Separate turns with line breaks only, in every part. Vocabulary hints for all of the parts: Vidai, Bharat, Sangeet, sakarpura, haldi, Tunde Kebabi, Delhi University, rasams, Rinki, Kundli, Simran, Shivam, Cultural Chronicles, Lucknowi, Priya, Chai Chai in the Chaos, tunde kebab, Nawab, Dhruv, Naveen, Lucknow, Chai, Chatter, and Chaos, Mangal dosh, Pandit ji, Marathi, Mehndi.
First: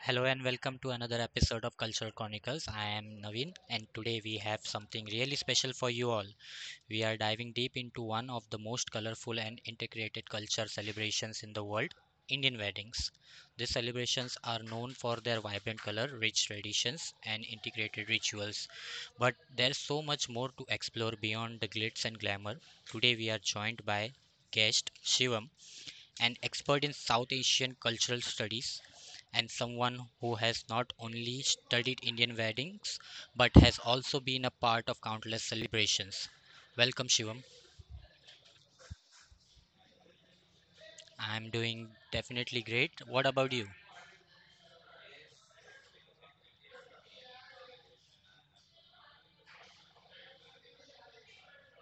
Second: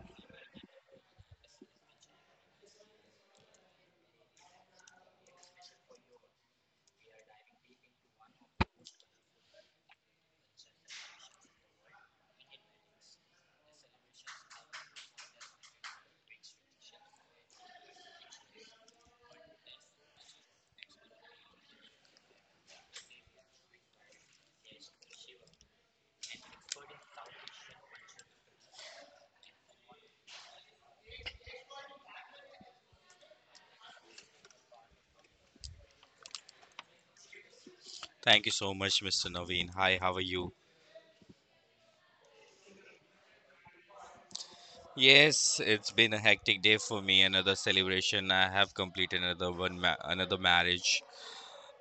Hello and welcome to another episode of Cultural Chronicles. I am Naveen and today we have something really special for you all. We are diving deep into one of the most colorful and integrated culture celebrations in the world, Indian weddings. These celebrations are known for their vibrant color, rich traditions and integrated rituals. But there's so much more to explore beyond the glitz and glamour. Today we are joined by guest Shivam, an expert in South Asian cultural studies, and someone who has not only studied Indian weddings but has also been a part of countless celebrations. Welcome, Shivam.
Thank you so much, Mr. Naveen. Hi, how are you?
I'm doing definitely great. What about you?
Yes, it's been a hectic day for me. Another celebration. I have completed another one, another marriage,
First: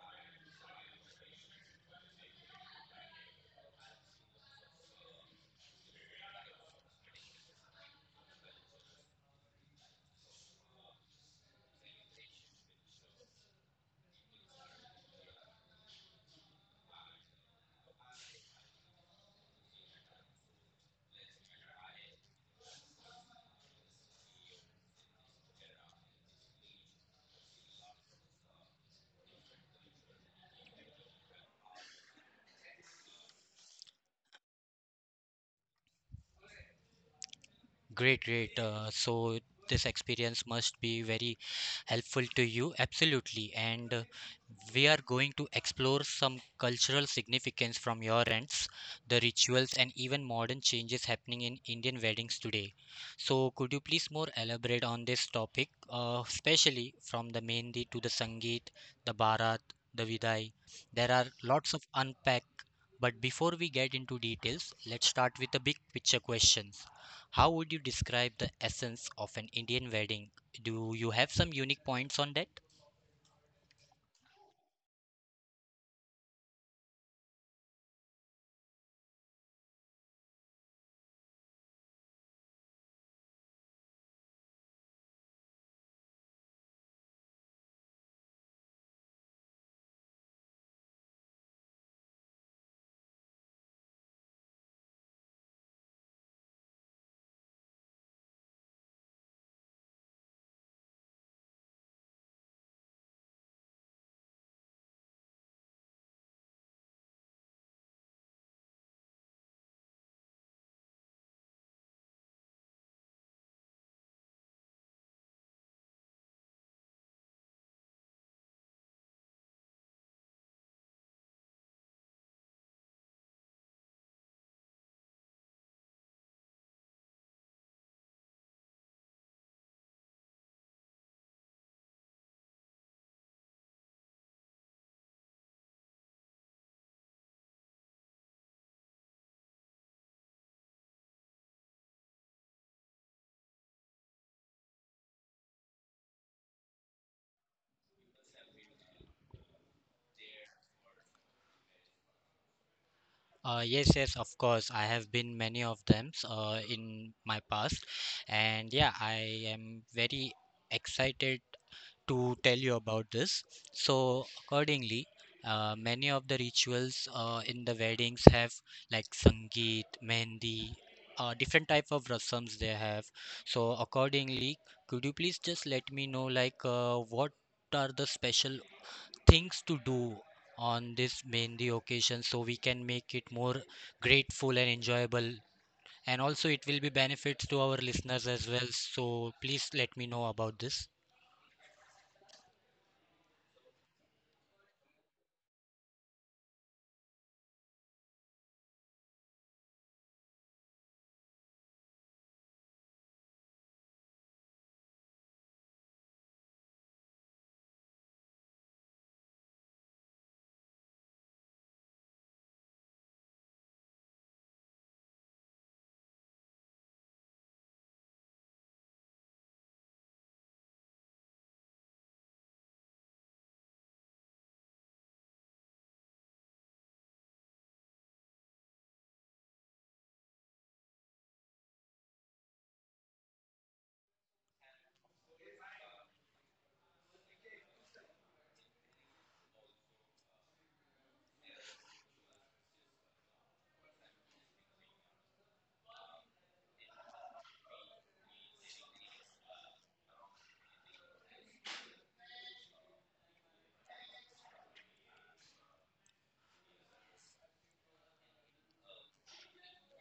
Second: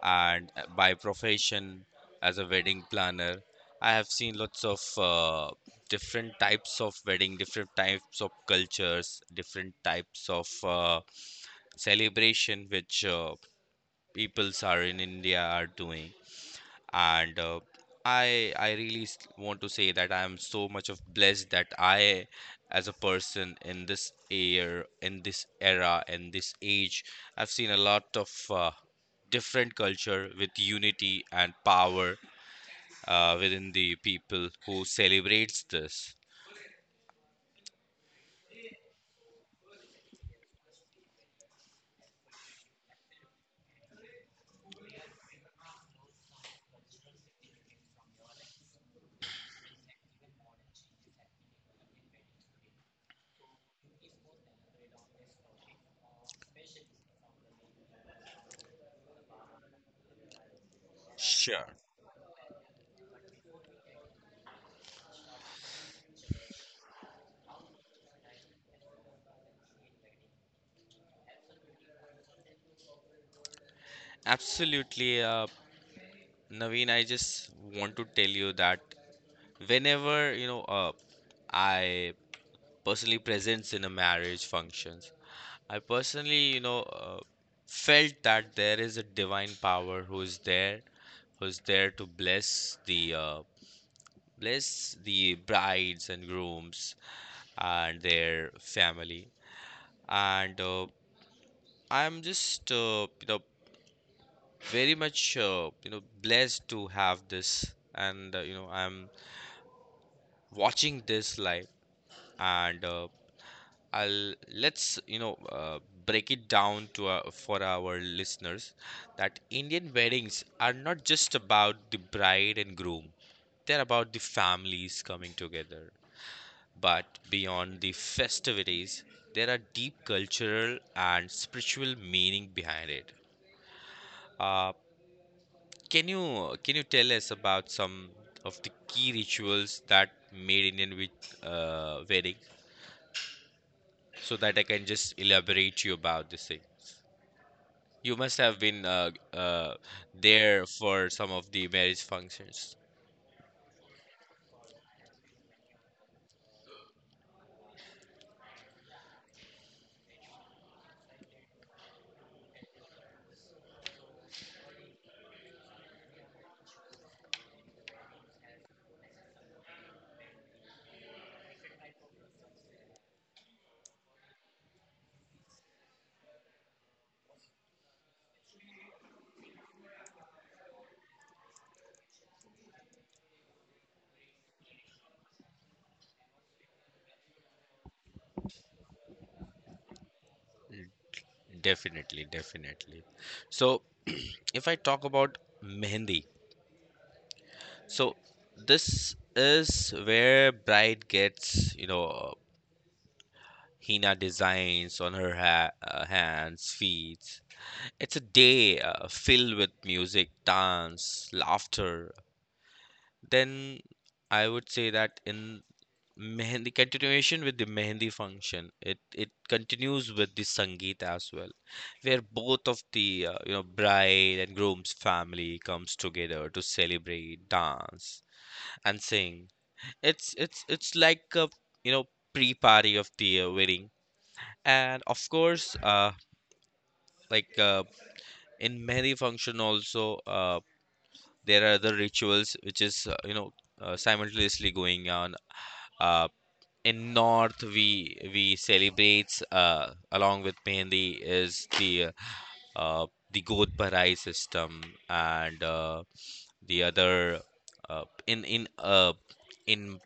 and by profession as a wedding planner, I have seen lots of different types of wedding, different types of cultures, different types of celebration which peoples are in India are doing. And I really want to say that I am so much of blessed that I as a person in this year, in this era, in this age, I've seen a lot of different culture with unity and power within the people who celebrates this.
Great, great. So this experience must be very helpful to you. Absolutely. And we are going to explore some cultural significance from your ends, the rituals, and even modern changes happening in Indian weddings today. So could you please more elaborate on this topic, especially from the Mehndi to the Sangeet, the Bharat, the Vidai? There are
Sure.
lots of unpack. But before we get into details, let's start with the big picture question. How would you describe the essence of an Indian wedding? Do you have some unique points on that?
Absolutely, Naveen. I just want to tell you that whenever, you know, I personally presents in a marriage function, I personally, you know, felt that there is a divine power who is there to bless the brides and grooms and their family. And I'm just, you know, very much, you know, blessed to have this. And you know, I'm watching this live, and I'll let's break it down to for our listeners that Indian weddings are not just about the bride and groom. They're about the families coming together. But beyond the festivities, there are deep cultural and spiritual meaning behind it. Uh, can you tell us about some of the key rituals that made Indian with wedding, so that I can just elaborate you about this thing? You must have been there for some of the marriage functions.
Yes, yes, of course. I have been many of them in my past, and yeah, I am very excited to tell you about this. So, accordingly, many of the rituals in the weddings have like sangeet, mehndi, different type of rasams they have. So, accordingly, could you please just let me know what are the special things to do on this mehndi occasion so we can make it more grateful and enjoyable, and also it will be benefits to our listeners as well, so please let me know about this.
Mm, definitely, definitely. So, if I talk about mehendi, so this is where bride gets, you know, henna designs on her ha hands, feet. It's a day filled with music, dance, laughter. Then I would say that in Mehendi continuation with the Mehendi function. It continues with the Sangeet as well, where both of the you know bride and groom's family comes together to celebrate, dance, and sing. It's like a you know pre-party of the wedding, and of course, like in Mehendi function also, there are other rituals which is you know simultaneously going on, uh, in north we celebrates along with Mehndi is the god Barai system, and the other uh, in in uh, in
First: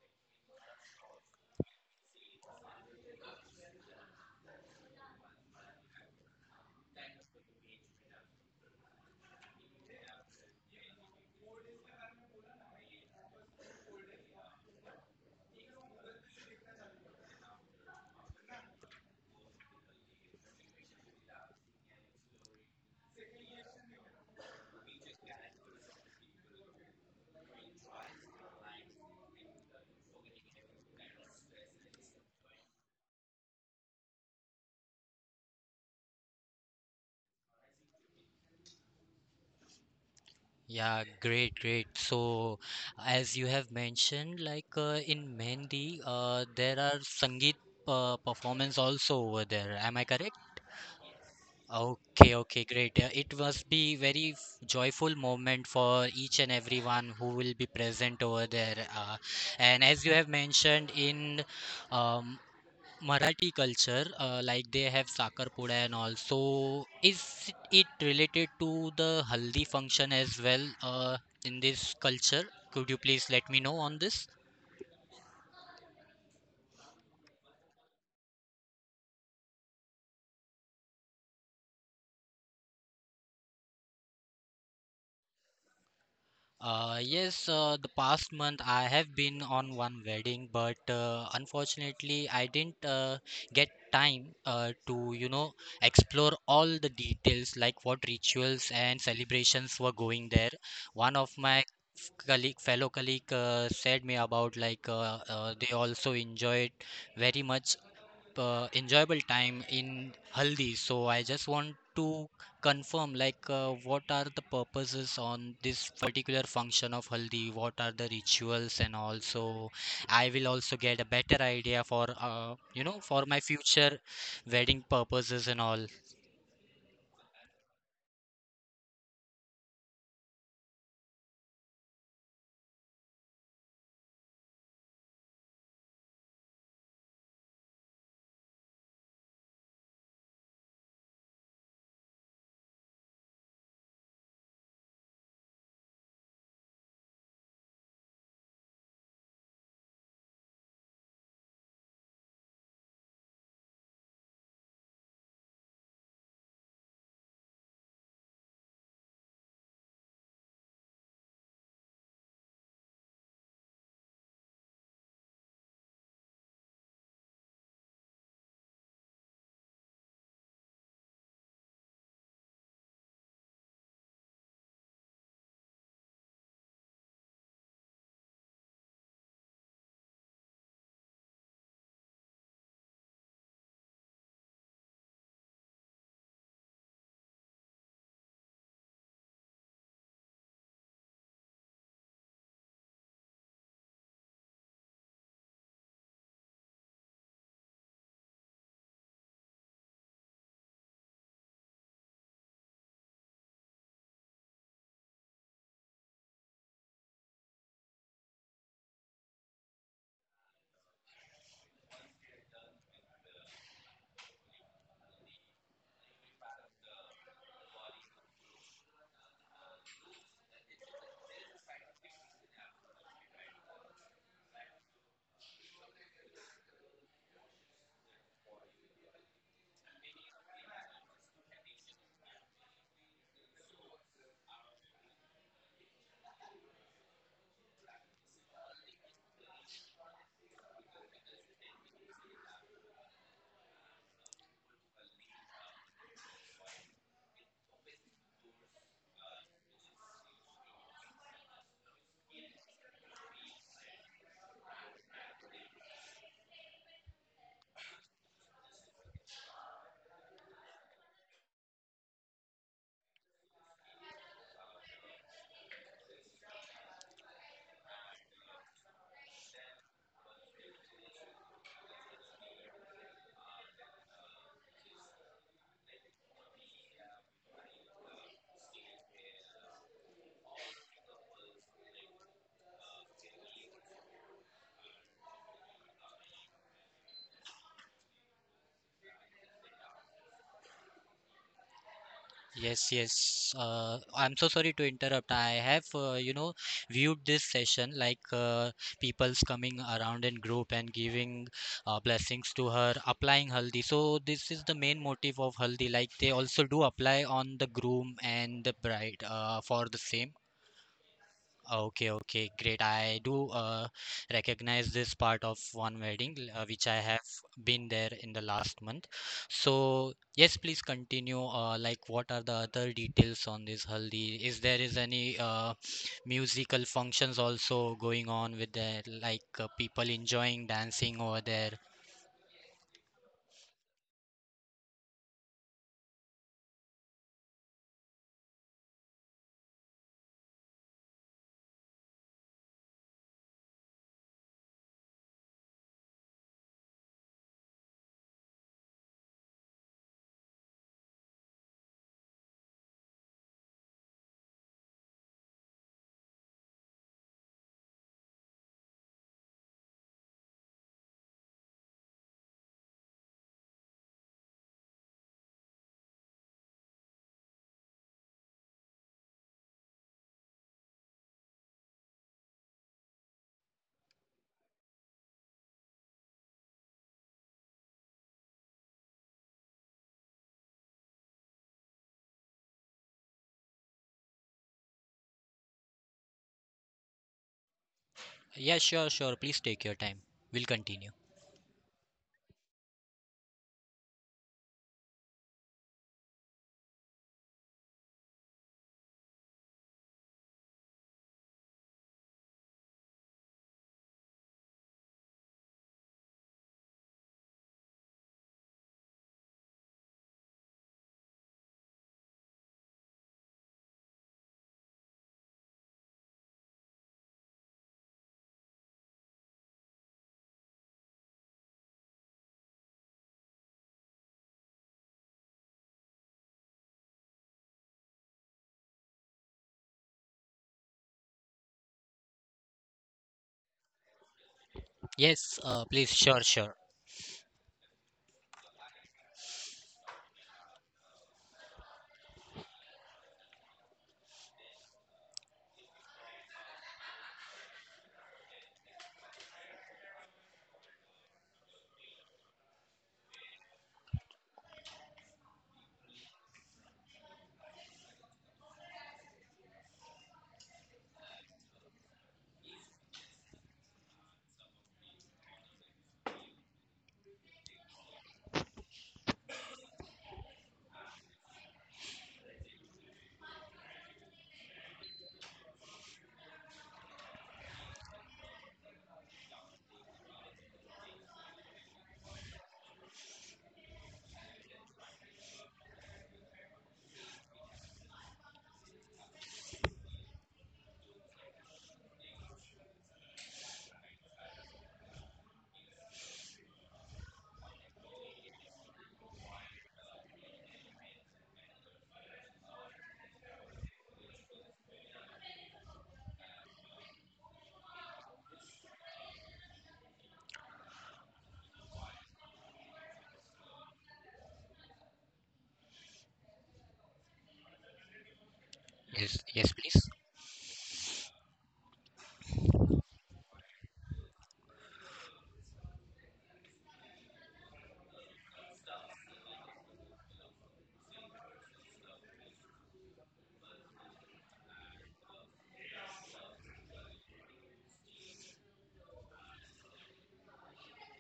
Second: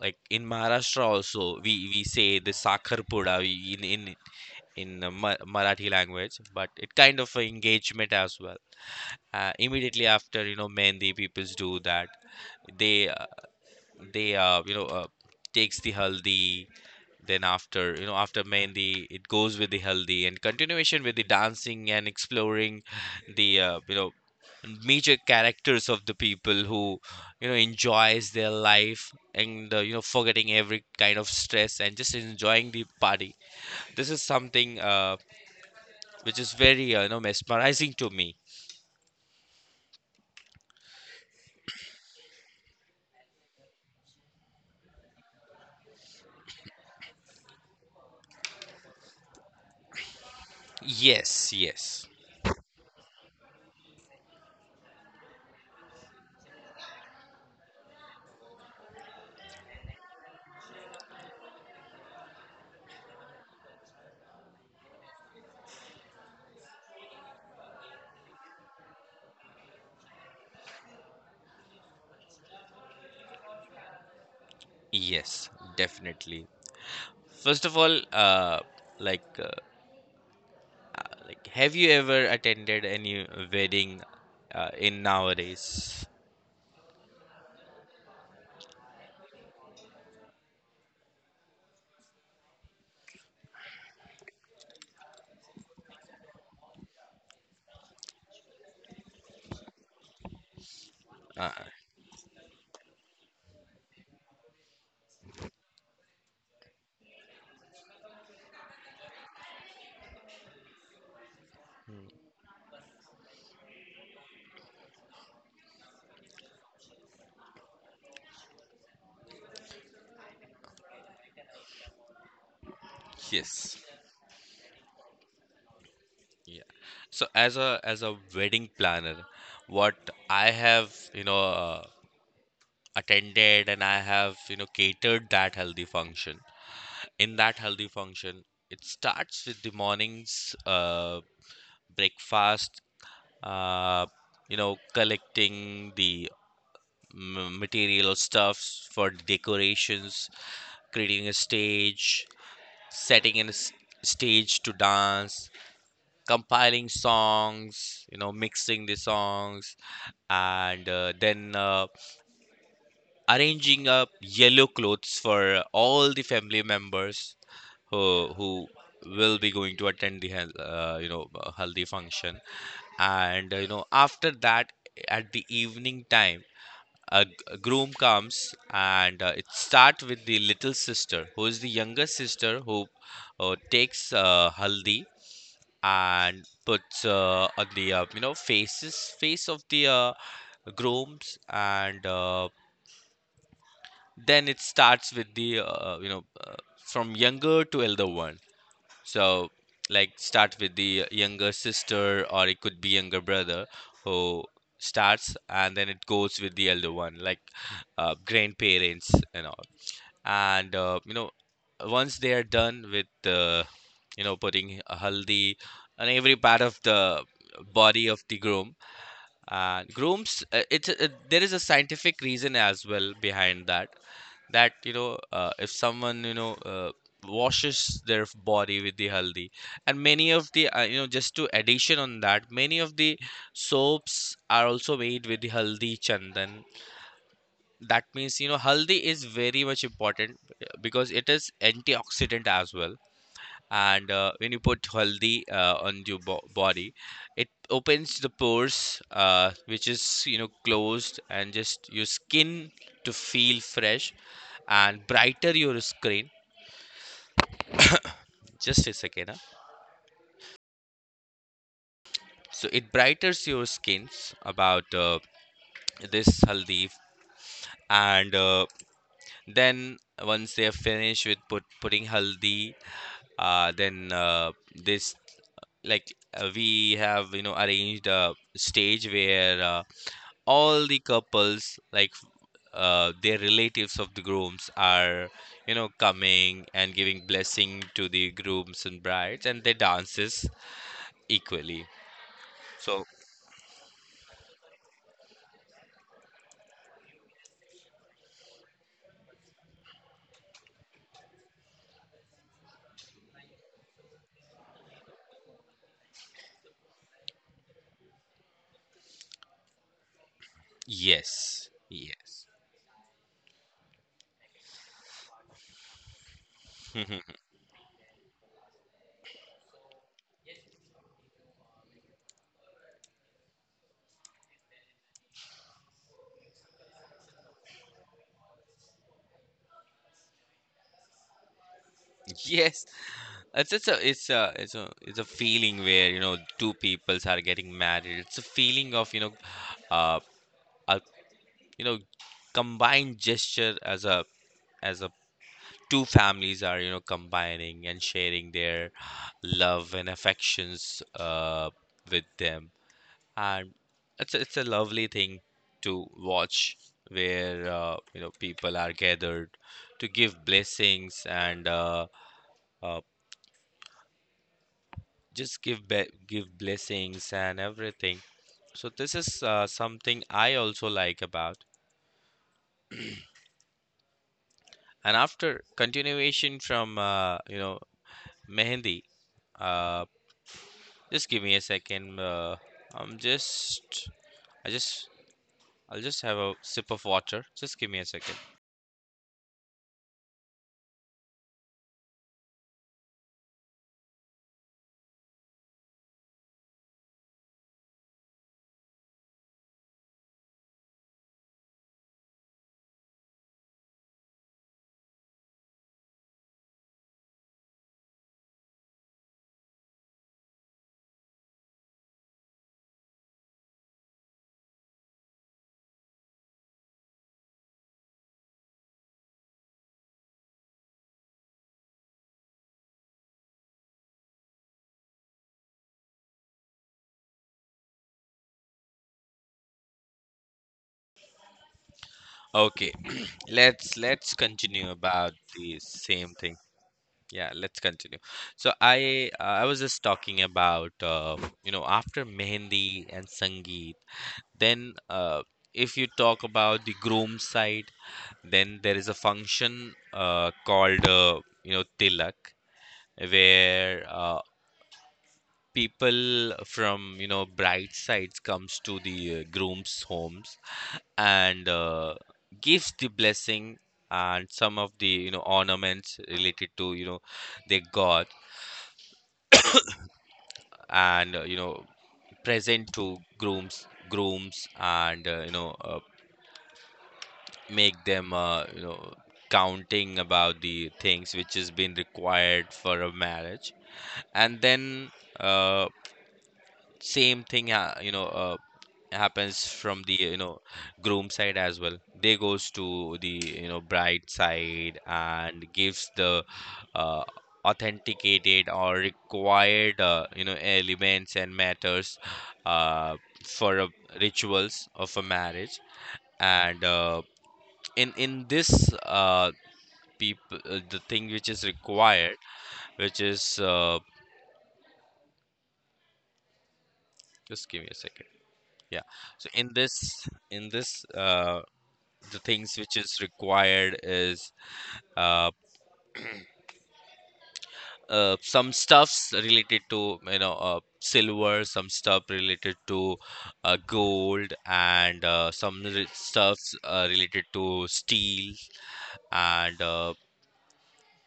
like in Maharashtra also we say the Sakhar Pura in Marathi language, but it kind of a engagement as well. Uh, immediately after you know Mehndi people do that, they uh, they you know takes the haldi. Then after you know after mehndi it goes with the haldi and continuation with the dancing and exploring the you know major characters of the people who you know enjoys their life, and you know forgetting every kind of stress and just enjoying the party. This is something which is very you know mesmerizing to me.
Yeah, great, great. So, as you have mentioned, in Mehndi, there are Sangeet performance also over there. Am I correct?
Yes, yes.
Okay, okay, great. It must be very joyful moment for each and everyone who will be present over there. And as you have mentioned in um, Marathi culture, like they have sakarpura and all. So, is it related to the haldi function as well in this culture? Could you please let me know on this?
Yes, definitely. First of all, like like, have you ever attended any wedding in nowadays?
Yes, the past month I have been on one wedding, but unfortunately I didn't get time to, you know, explore all the details like what rituals and celebrations were going there. One of
Uh,
my colleague, fellow colleague said me about like they also enjoyed very much enjoyable time in Haldi. So I just want to confirm like what are the purposes on this particular function of haldi, what are the rituals, and also I will also get a better idea for you know, for my
yes.
future wedding purposes and all.
Yeah. So as a wedding planner, what I have, you know, attended and I have, you know, catered that healthy function. In that healthy function, it starts with the morning's breakfast, uh, you know, collecting the material or stuffs for decorations, creating a stage, setting in a stage to dance, compiling songs, you know, mixing the songs, and then arranging up yellow clothes for all the family members who will be going to attend the you know haldi function. And you know after that, at the evening time, a groom comes, and it starts with the little sister who is the younger sister who takes haldi and puts on the you know face of the grooms, and then it starts with the you know from younger to elder one. So, like, start with the younger sister, or it could be younger brother who starts, and then it goes with the elder one, like grandparents and all. And you know, once they are done with the you know putting a haldi on every part of the body of the groom and grooms, it's there is a scientific reason as well behind that. That you know if someone you know washes their body with the haldi, and many of the you know just to addition on that, many of the soaps are also made with the haldi chandan. That means you know haldi is very much important, because it is antioxidant as well. And when you put haldi on your body, it opens the pores which is you know closed, and just your skin to feel fresh and brighter your skin. Just a second, huh? So it brightens your skins about this haldi. And then once they have finished with putting haldi, then this like we have you know arranged a stage where all the couples like their relatives of the grooms are you know coming and giving blessing to the grooms and brides, and they dances equally.
Yes,
So
yes. I'm so sorry to interrupt. I have, you know, viewed this session like people's coming around in group and giving blessings to her, applying haldi. So this is the main motive of haldi. Like they also do apply on the groom and the bride for the same.
yes,
Oh, okay,
yes.
okay, great. I do recognize this part of one wedding, which I have been there in the last month. So, yes, please continue. Like, what are the other details on this haldi? Is there is any musical functions also going on with the like people enjoying dancing over there?
Yes, it's a it's a it's a it's a feeling where you know two peoples are getting married. It's a feeling of you know, uh, a, you know, combined gesture as a two families are you know combining and sharing their love and affections with them, and it's a lovely thing to watch, where you know people are gathered to give blessings and uh just give blessings and everything. So this is something I also like about. And after continuation from you know mehendi, uh, just give me a second, i'm just i just, I'll just have a sip of water, just give me a second.
Yeah, sure, sure. Please take your time. We'll continue.
Okay. Let's continue about
Yes,
the
please,
same
sure,
thing.
sure.
Yeah, let's continue. So I was just talking about you know after mehendi and sangeet. Then, if you talk about the groom side, then there is a function called you know tilak, where people from you know bride sides comes to the groom's homes and gives the blessing and some of the you know ornaments related to you know their god, and you know present to grooms and you know make them you know counting about the things which has been required for a marriage. And then, uh, same thing you know happens from the you know groom side as well. They goes to the you know bride side and gives the uh, authenticated or required you know elements and matters, uh, for rituals of a marriage. And in this people the thing which is required, which is just give me a second. Yeah.
Yes,
So in
yes,
this,
please.
in this uh, the things which is required is uh, some stuffs related to you know silver, some stuff related to gold, and some stuffs related to steel. And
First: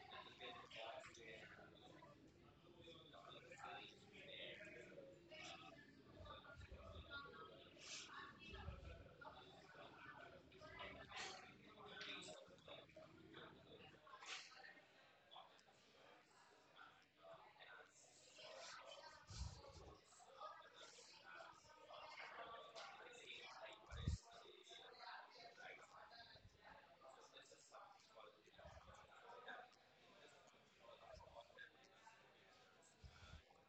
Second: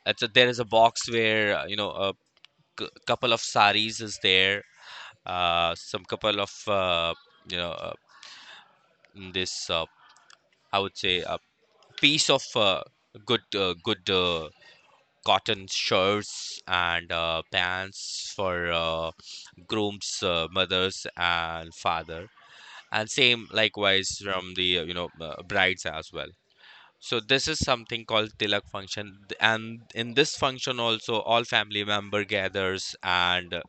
there is a box where you know a couple of saris is there, some couple of you know this I would say a piece of good cotton shirts and pants for grooms mothers and father, and same likewise from the you know brides as well. So this is something called tilak function, and in this function also all family member gathers, and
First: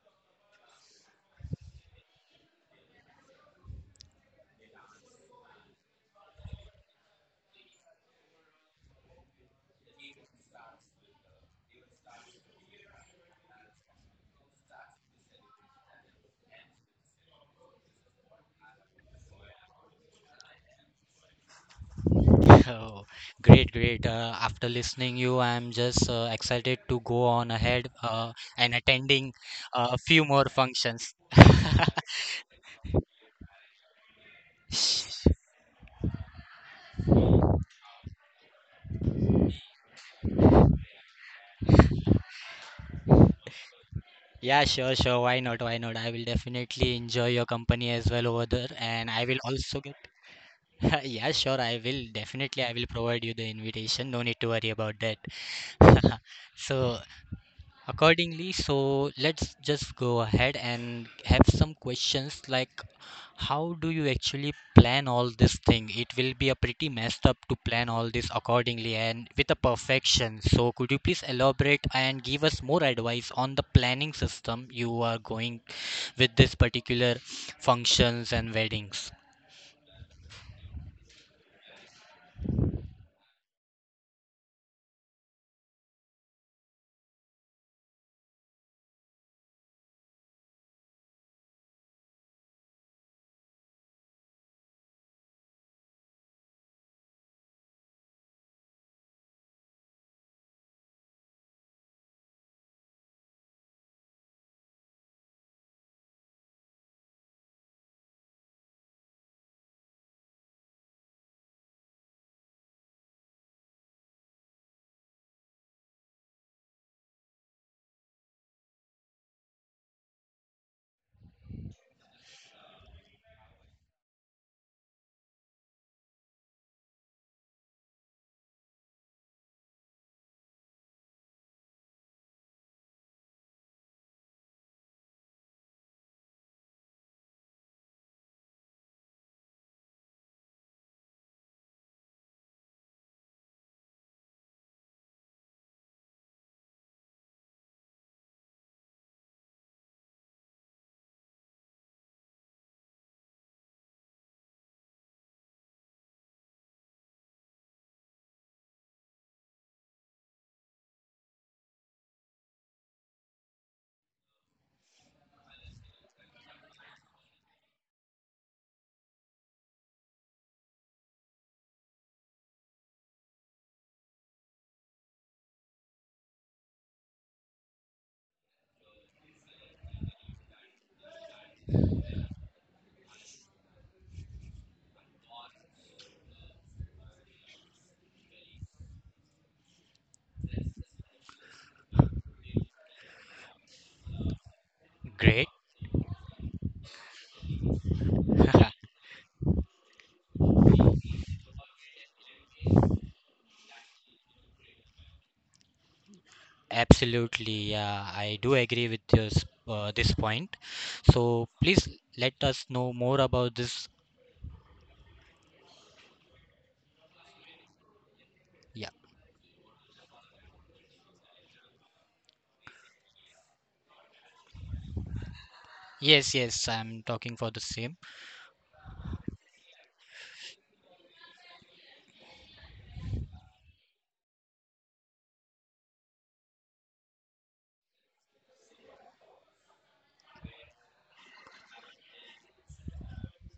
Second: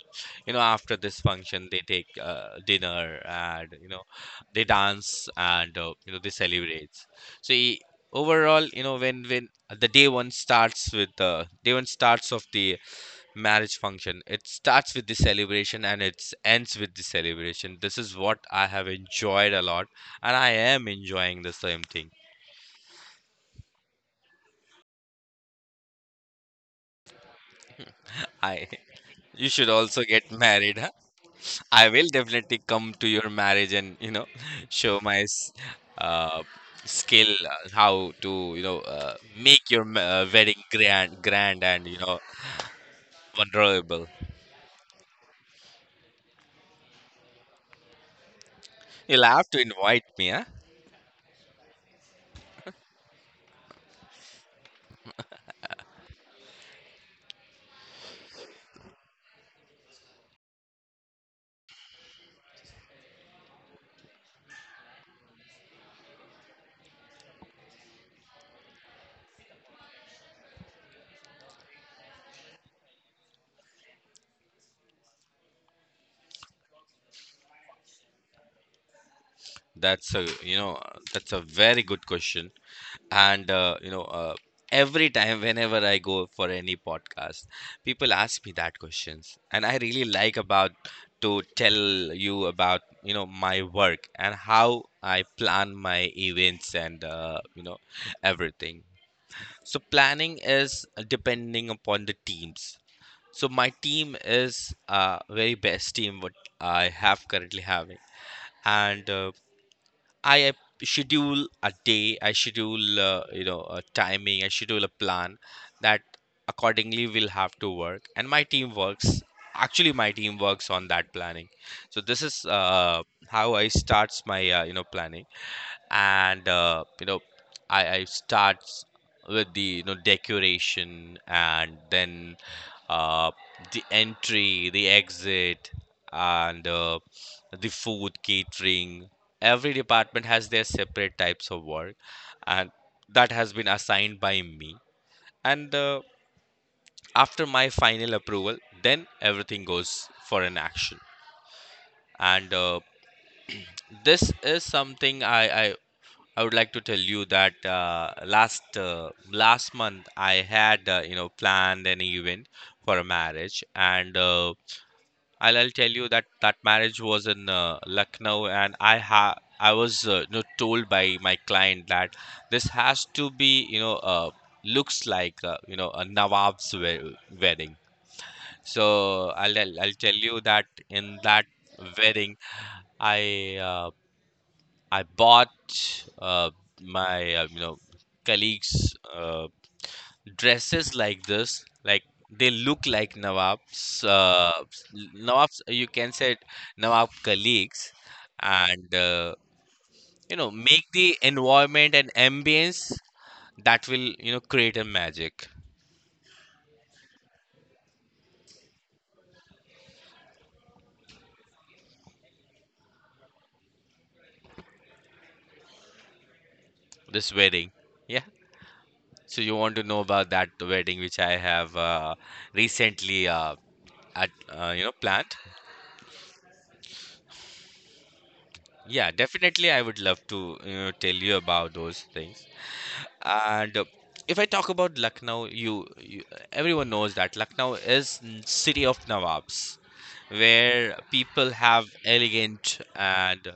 you know after this function they take dinner, and you know they dance and you know they celebrate. So overall, you know when the day one starts with the day one starts of the marriage function, it starts with the celebration and it ends with the celebration. This is what I have enjoyed a lot, and I am enjoying the same thing.
Oh, great, great. After listening you, I'm just excited to go on ahead
I
and attending
you should
a
also
few
get
more
married, huh?
functions.
I will definitely come to your marriage and, you know, show my uh, skill, how to, you know, make your wedding grand, grand and, you know, vulnerable.
Yeah, sure, sure. Why not? Why not? I will definitely enjoy your company as well over there, and
You'll
I will
have to
also get.
invite me, huh?
Yeah, sure. I will definitely. I will provide you the invitation. No need to worry about that. So, accordingly, so let's just go ahead and have some questions like how do you actually plan all this thing? It will be a pretty messed up to plan all this accordingly and with a perfection. So could you please elaborate and give us more advice on the planning system you are going with this particular functions and weddings?
That's a you know that's a very good question, and you know every time whenever I go for any podcast, people ask me that questions, and I really like about to tell you about you know my work and how I plan my events, and you know everything. So planning is depending upon the teams. So my team is very best team what I have currently having, and I schedule a day, I schedule a timing, I schedule a plan that accordingly will have to work, and my team works. Actually, my team works on that planning. So this is how I starts my planning, and I starts with the decoration, and then uh, the entry, the exit, and the food catering. Every department has their separate types of work, and that has been assigned by me, and after my final approval, then everything goes for an action. And this is something I would like to tell you that last month I had planned an event for a marriage. And I'll tell you that that marriage was in Lucknow, and I was told by my client that this has to be looks like a Nawab's wedding. So I'll tell you that in that wedding, I uh, I bought uh, my colleagues dresses like this, like they look like Nawab's uh,
Great.
Nawab's you can say it, Nawab colleagues, and make the environment and ambience that will create a magic.
Absolutely. Yeah, I do agree with this point. So please let us know more about this.
This wedding, yeah.
Yeah.
So you want to know about that wedding which I have recently at you know planned.
Yes, yes, I'm talking for the same.
Yeah, definitely. I would love to tell you about those things. And if I talk about Lucknow, you everyone knows that Lucknow is city of Nawabs, where people have elegant and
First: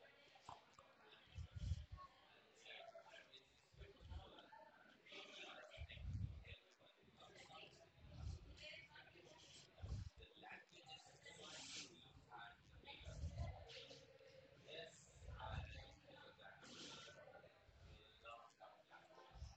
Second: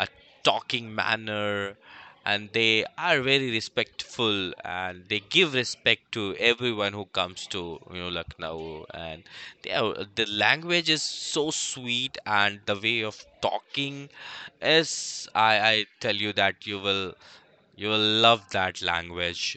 a talking manner, and they are very respectful, and they give respect to everyone who comes to Lucknow. And the language is so sweet, and the way of talking is, I tell you that you will love that language.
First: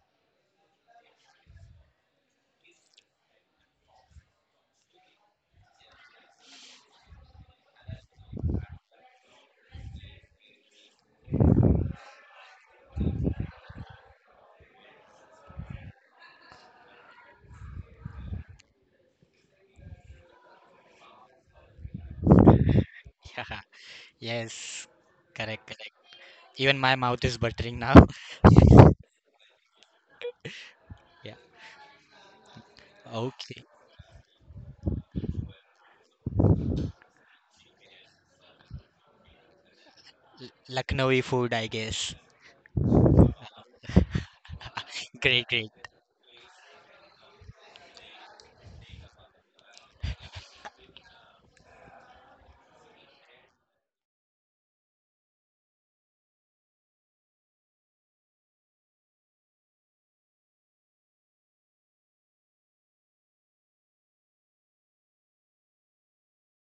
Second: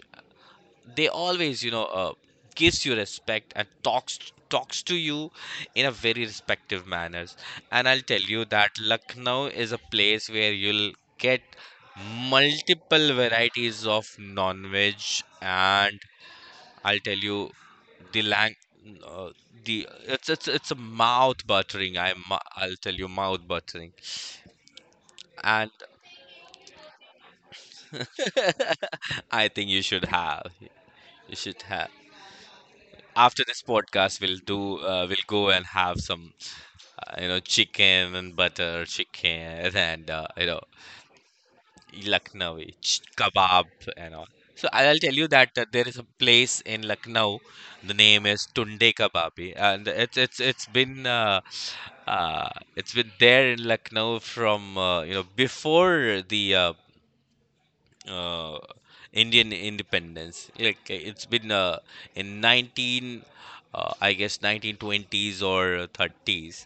They always gives you respect and talks to you in a very respective manners. And I'll tell you that Lucknow is a place where you'll get multiple varieties of non-veg. And I'll tell you the lang uh, the it's a mouth buttering. I'll tell you, mouth
Haha.
buttering.
Yes, correct,
And
correct. Even my mouth is buttering now.
I think you should have,
Yeah.
you should have after this
Okay.
podcast we'll do we'll go and have some chicken and butter chicken and
Lucknowi food, I guess.
Lucknowi kebab and all. So I'll tell you
Great,
that
great.
there is a place in Lucknow. The name is Tunde Kebabi, and uh, it's been there in Lucknow from before the uh, Indian independence. Like it's been in I guess 1920s or 30s,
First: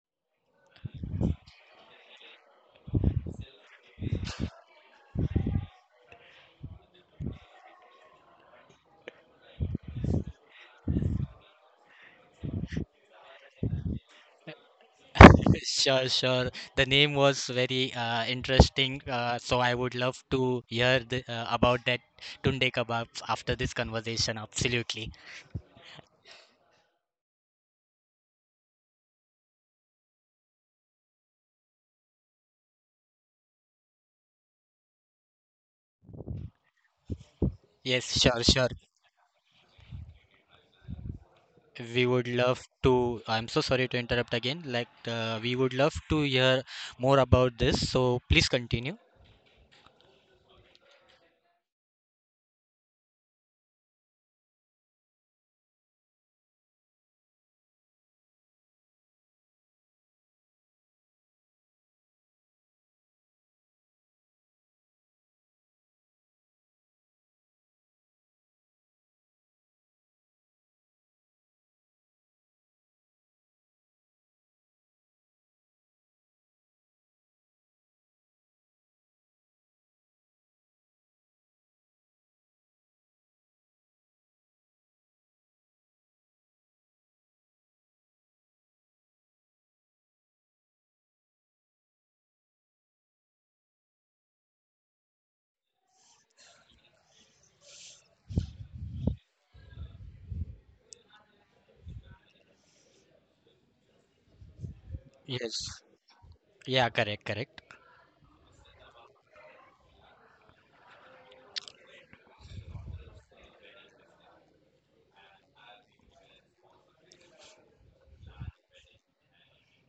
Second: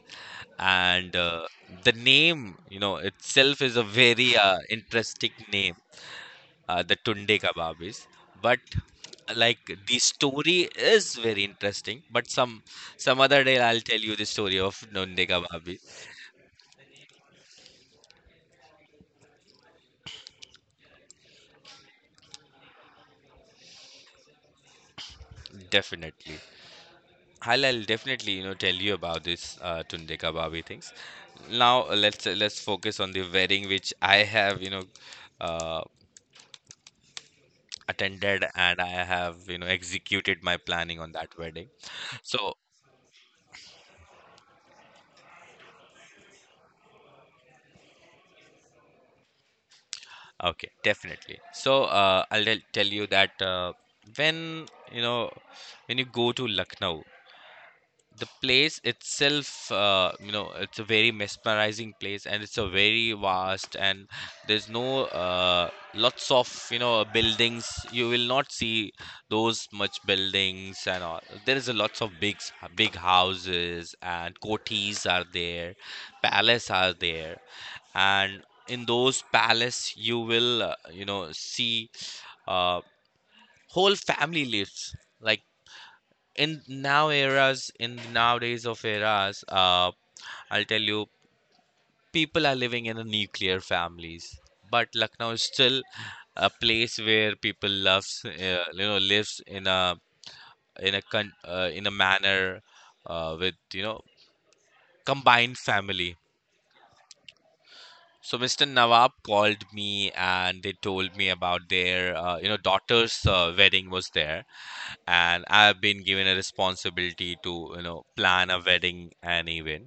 and the name, you know, itself is a very interesting name. The Tunde Kebab is, but like the story is very interesting. But some other day I'll tell you the story of Tunde Kebab is,
Sure, sure. The name was very interesting. So I would love to hear about that tunde kebab after this conversation. Absolutely.
definitely. I'll definitely tell you about this tunde kababi things. Now let's focus on the wedding which I have uh,
Yes, sure,
attended,
sure.
and I have executed my planning on that wedding.
We would
So
love to. I'm so sorry to interrupt again. Like, we would love to hear more about this. So please continue.
okay, definitely. So I'll tell you that when you know when you go to Lucknow, the place itself, it's a very mesmerizing place, and it's a very vast. And there's no lots of buildings you will not see, those much buildings and all. There is a lots of big big houses, and coteries are there, palace are there, and in those palace you will see uh, whole family lives, like in now eras, in nowadays of eras. I'll tell you, people are living in a nuclear families, but Lucknow is still a place where people loves, lives in a in a manner, with
Yes.
combined family.
Yeah, correct, correct.
So Mr. Nawab called me, and they told me about their daughter's wedding was there. And I've been given a responsibility to plan a wedding and anyway.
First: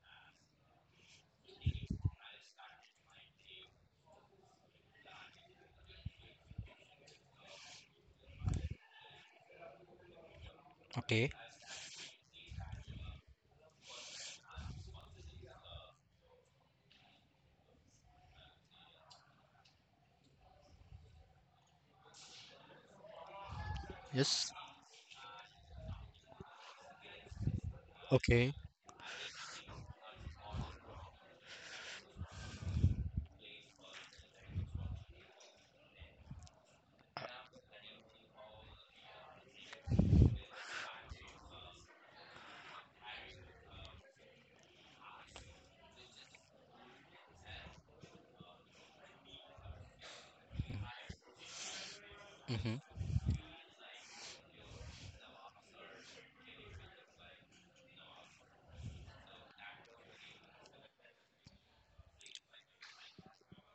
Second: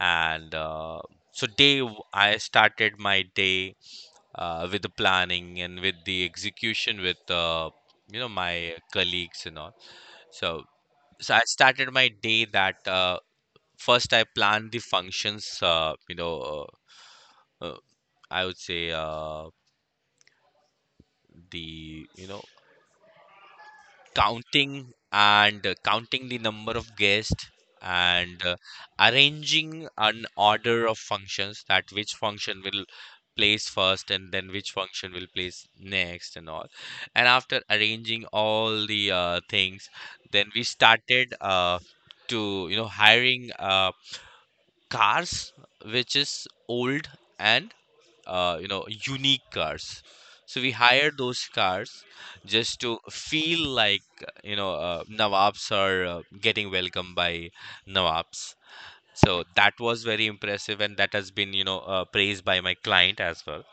And so I started my day with the planning and with the execution with my colleagues and all. so
Okay.
so I started my day that first I planned the functions, uh, uh, I would say the
Yes.
counting, and counting the number of guests, and
Okay.
arranging an order of functions, that which function will place first, and then which function will place next and all. And after arranging all the things, then we started to hiring cars which is old, and unique cars. So we hired those cars just
Mm-hmm.
to feel like Nawabs are getting welcomed by Nawabs. So that was very impressive, and that has been praised by my client as well.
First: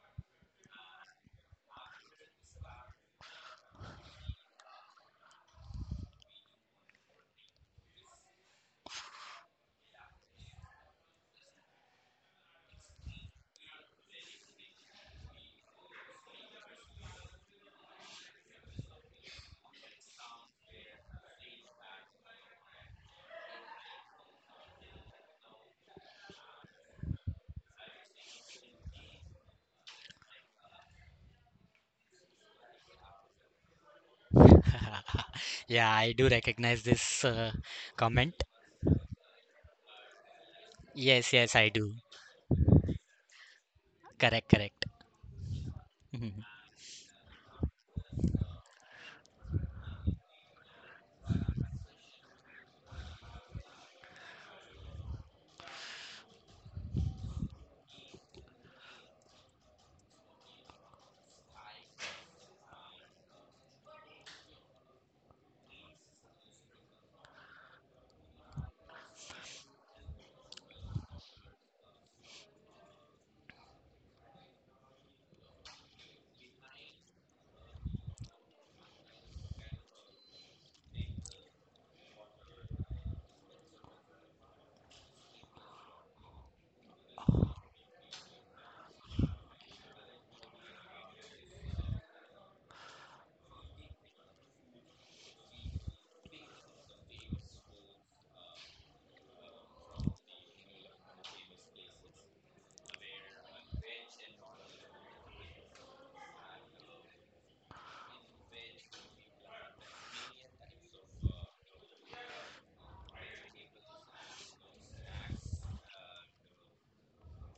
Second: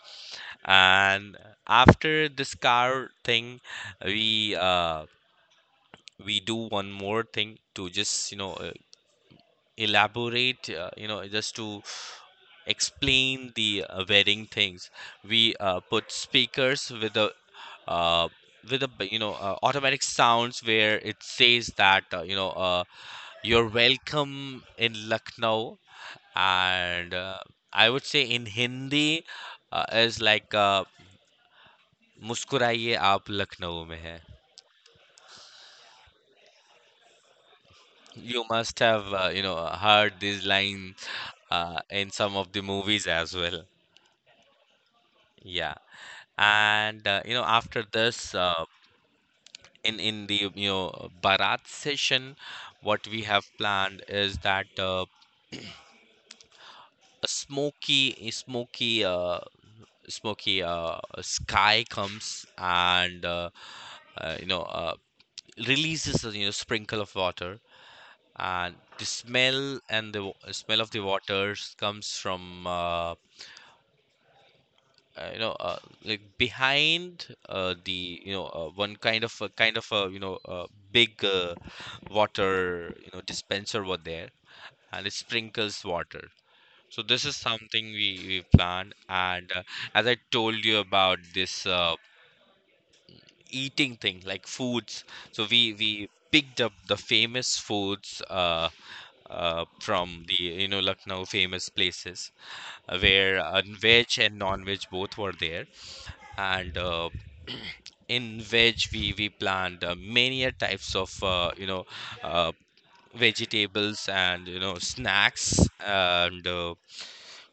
And after this car thing, we do one more thing to just elaborate, just to explain the wedding things. We put speakers with a, uh, with a automatic sounds where it says that, you're welcome in Lucknow. And I would say in Hindi, is like, मुस्कुराइए आप लखनऊ में है.
Yeah, I do recognize this
You
comment.
must have heard this line
Yes, yes, I do.
in some of the movies as well,
Correct, correct.
yeah.
Mhm.
And after this, in the barat session, what we have planned is that, a smoky sky comes and uh, you know uh, releases a sprinkle of water, and the smell, and the smell of the waters comes from uh, you know uh, like behind, the one kind of a big water dispenser were there, and it sprinkles water. So this is something we planned. And as I told you about this eating thing like foods, so we picked up the famous foods from the Lucknow famous places, where veg and non-veg both were there. And in veg we plant many a types of uh, vegetables and snacks, and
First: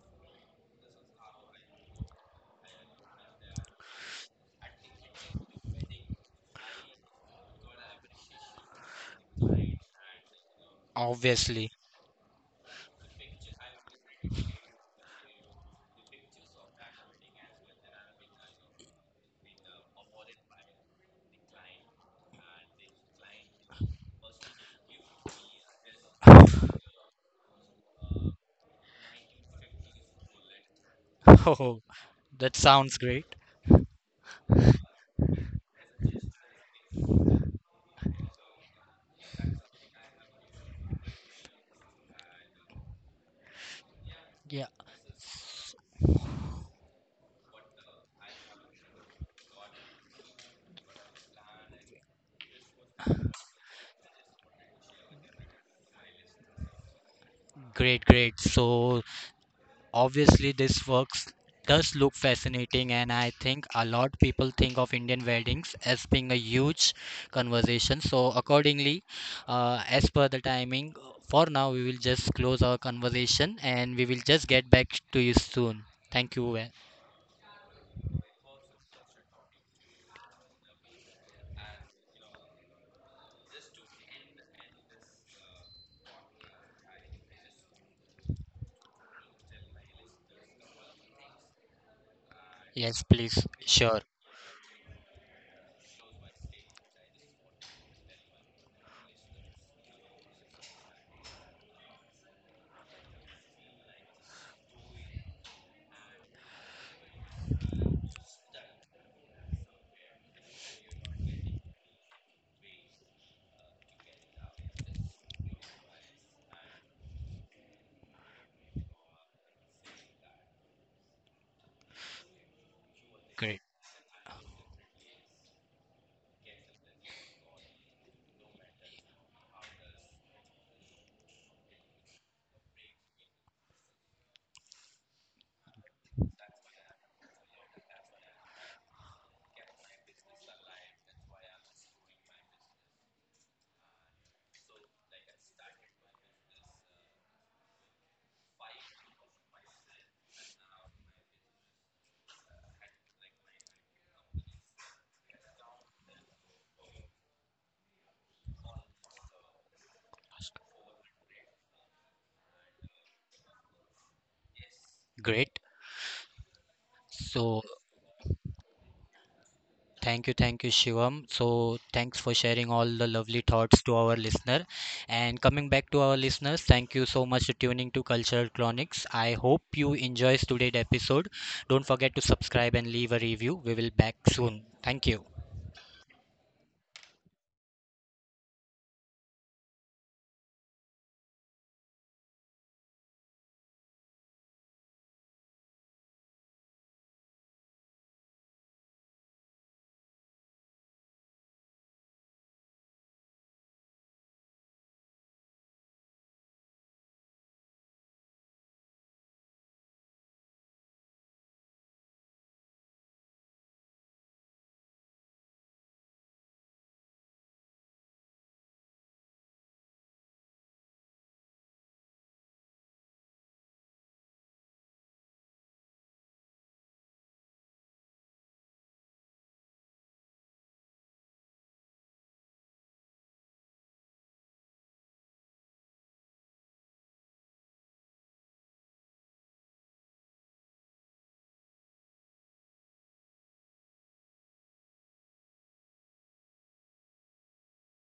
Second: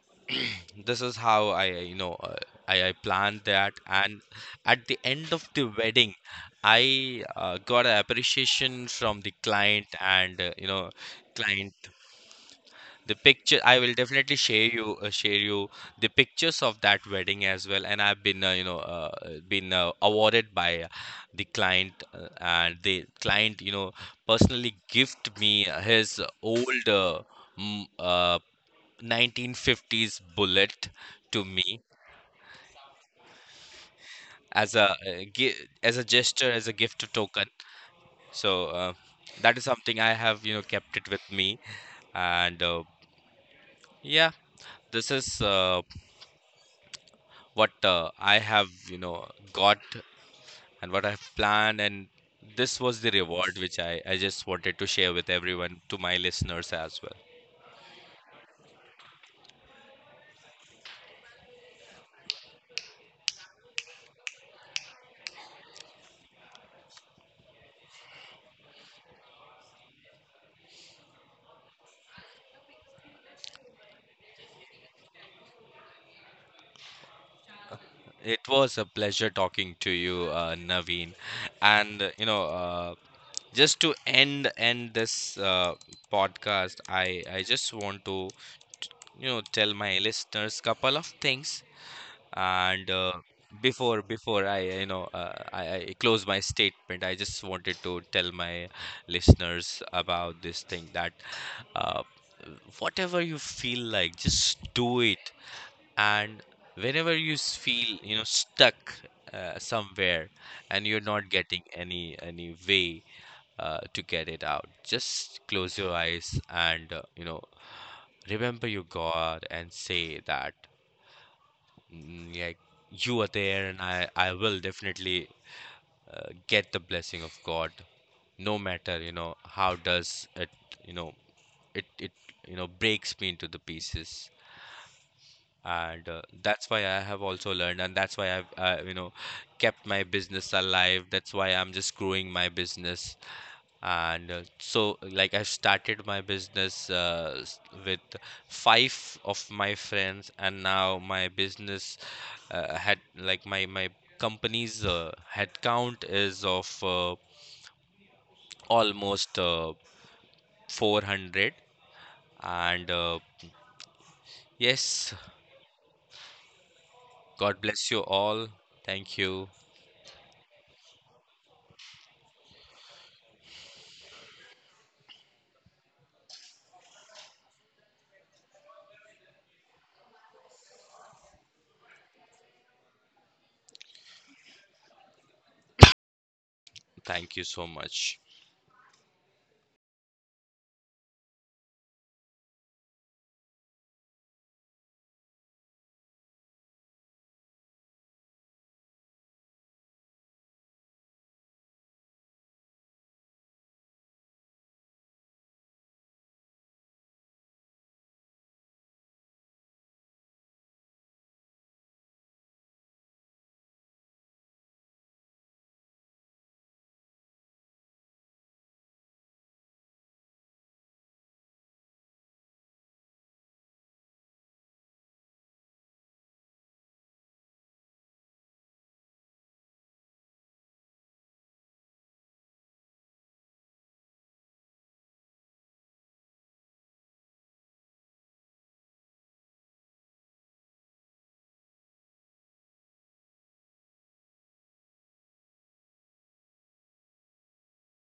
this is how I you know I planned that. And at the end of the wedding, I got an appreciation from the client, and
Obviously.
client, the picture I will definitely share you the pictures of that wedding as well. And I've been been awarded by the client, and the client personally gift me his old m- uh, 1950s bullet to me,
Oh, that sounds great.
as a as a gesture, as a gift token. So uh, that is something I have kept it with me. And yeah,
Yeah,
this is what I have, got, and what I've planned. And this was the reward which I just wanted to share with everyone, to my listeners as well.
great, great. So obviously, this works does look fascinating, and I think a lot people think of Indian weddings as being a huge conversation. So, accordingly, as per the timing, for now we will just close our conversation, and we will just get back to you soon. Thank you.
It was a pleasure talking to you, Naveen. And, just to end this podcast, I just want to tell my listeners couple of things. And
Yes,
uh,
please.
before
Sure.
I close my statement, I just wanted to tell my listeners about this thing, that uh, whatever you feel like, just do it. And whenever you feel stuck somewhere, and you're not getting any way to get it out, just close your eyes and remember your God and say that, like, you are
Great.
there, and I will definitely get the blessing of God, no matter how does it, you know it breaks me into the pieces. And that's why I have also learned, and that's why I've kept my business alive, that's why I'm just growing my business. And so like I started my business with five of my friends, and now my business had, like, my company's headcount is of almost 400, and yes,
Great.
God
So.
bless you all, thank you.
Thank you, Shivam. So, thanks for sharing all the lovely thoughts to our listener. And coming back to our listeners, thank you so much for tuning to Cultural Chronics. I hope you enjoys today's episode. Don't forget to subscribe and leave a review. We will back soon. Thank you.
Thank you so much.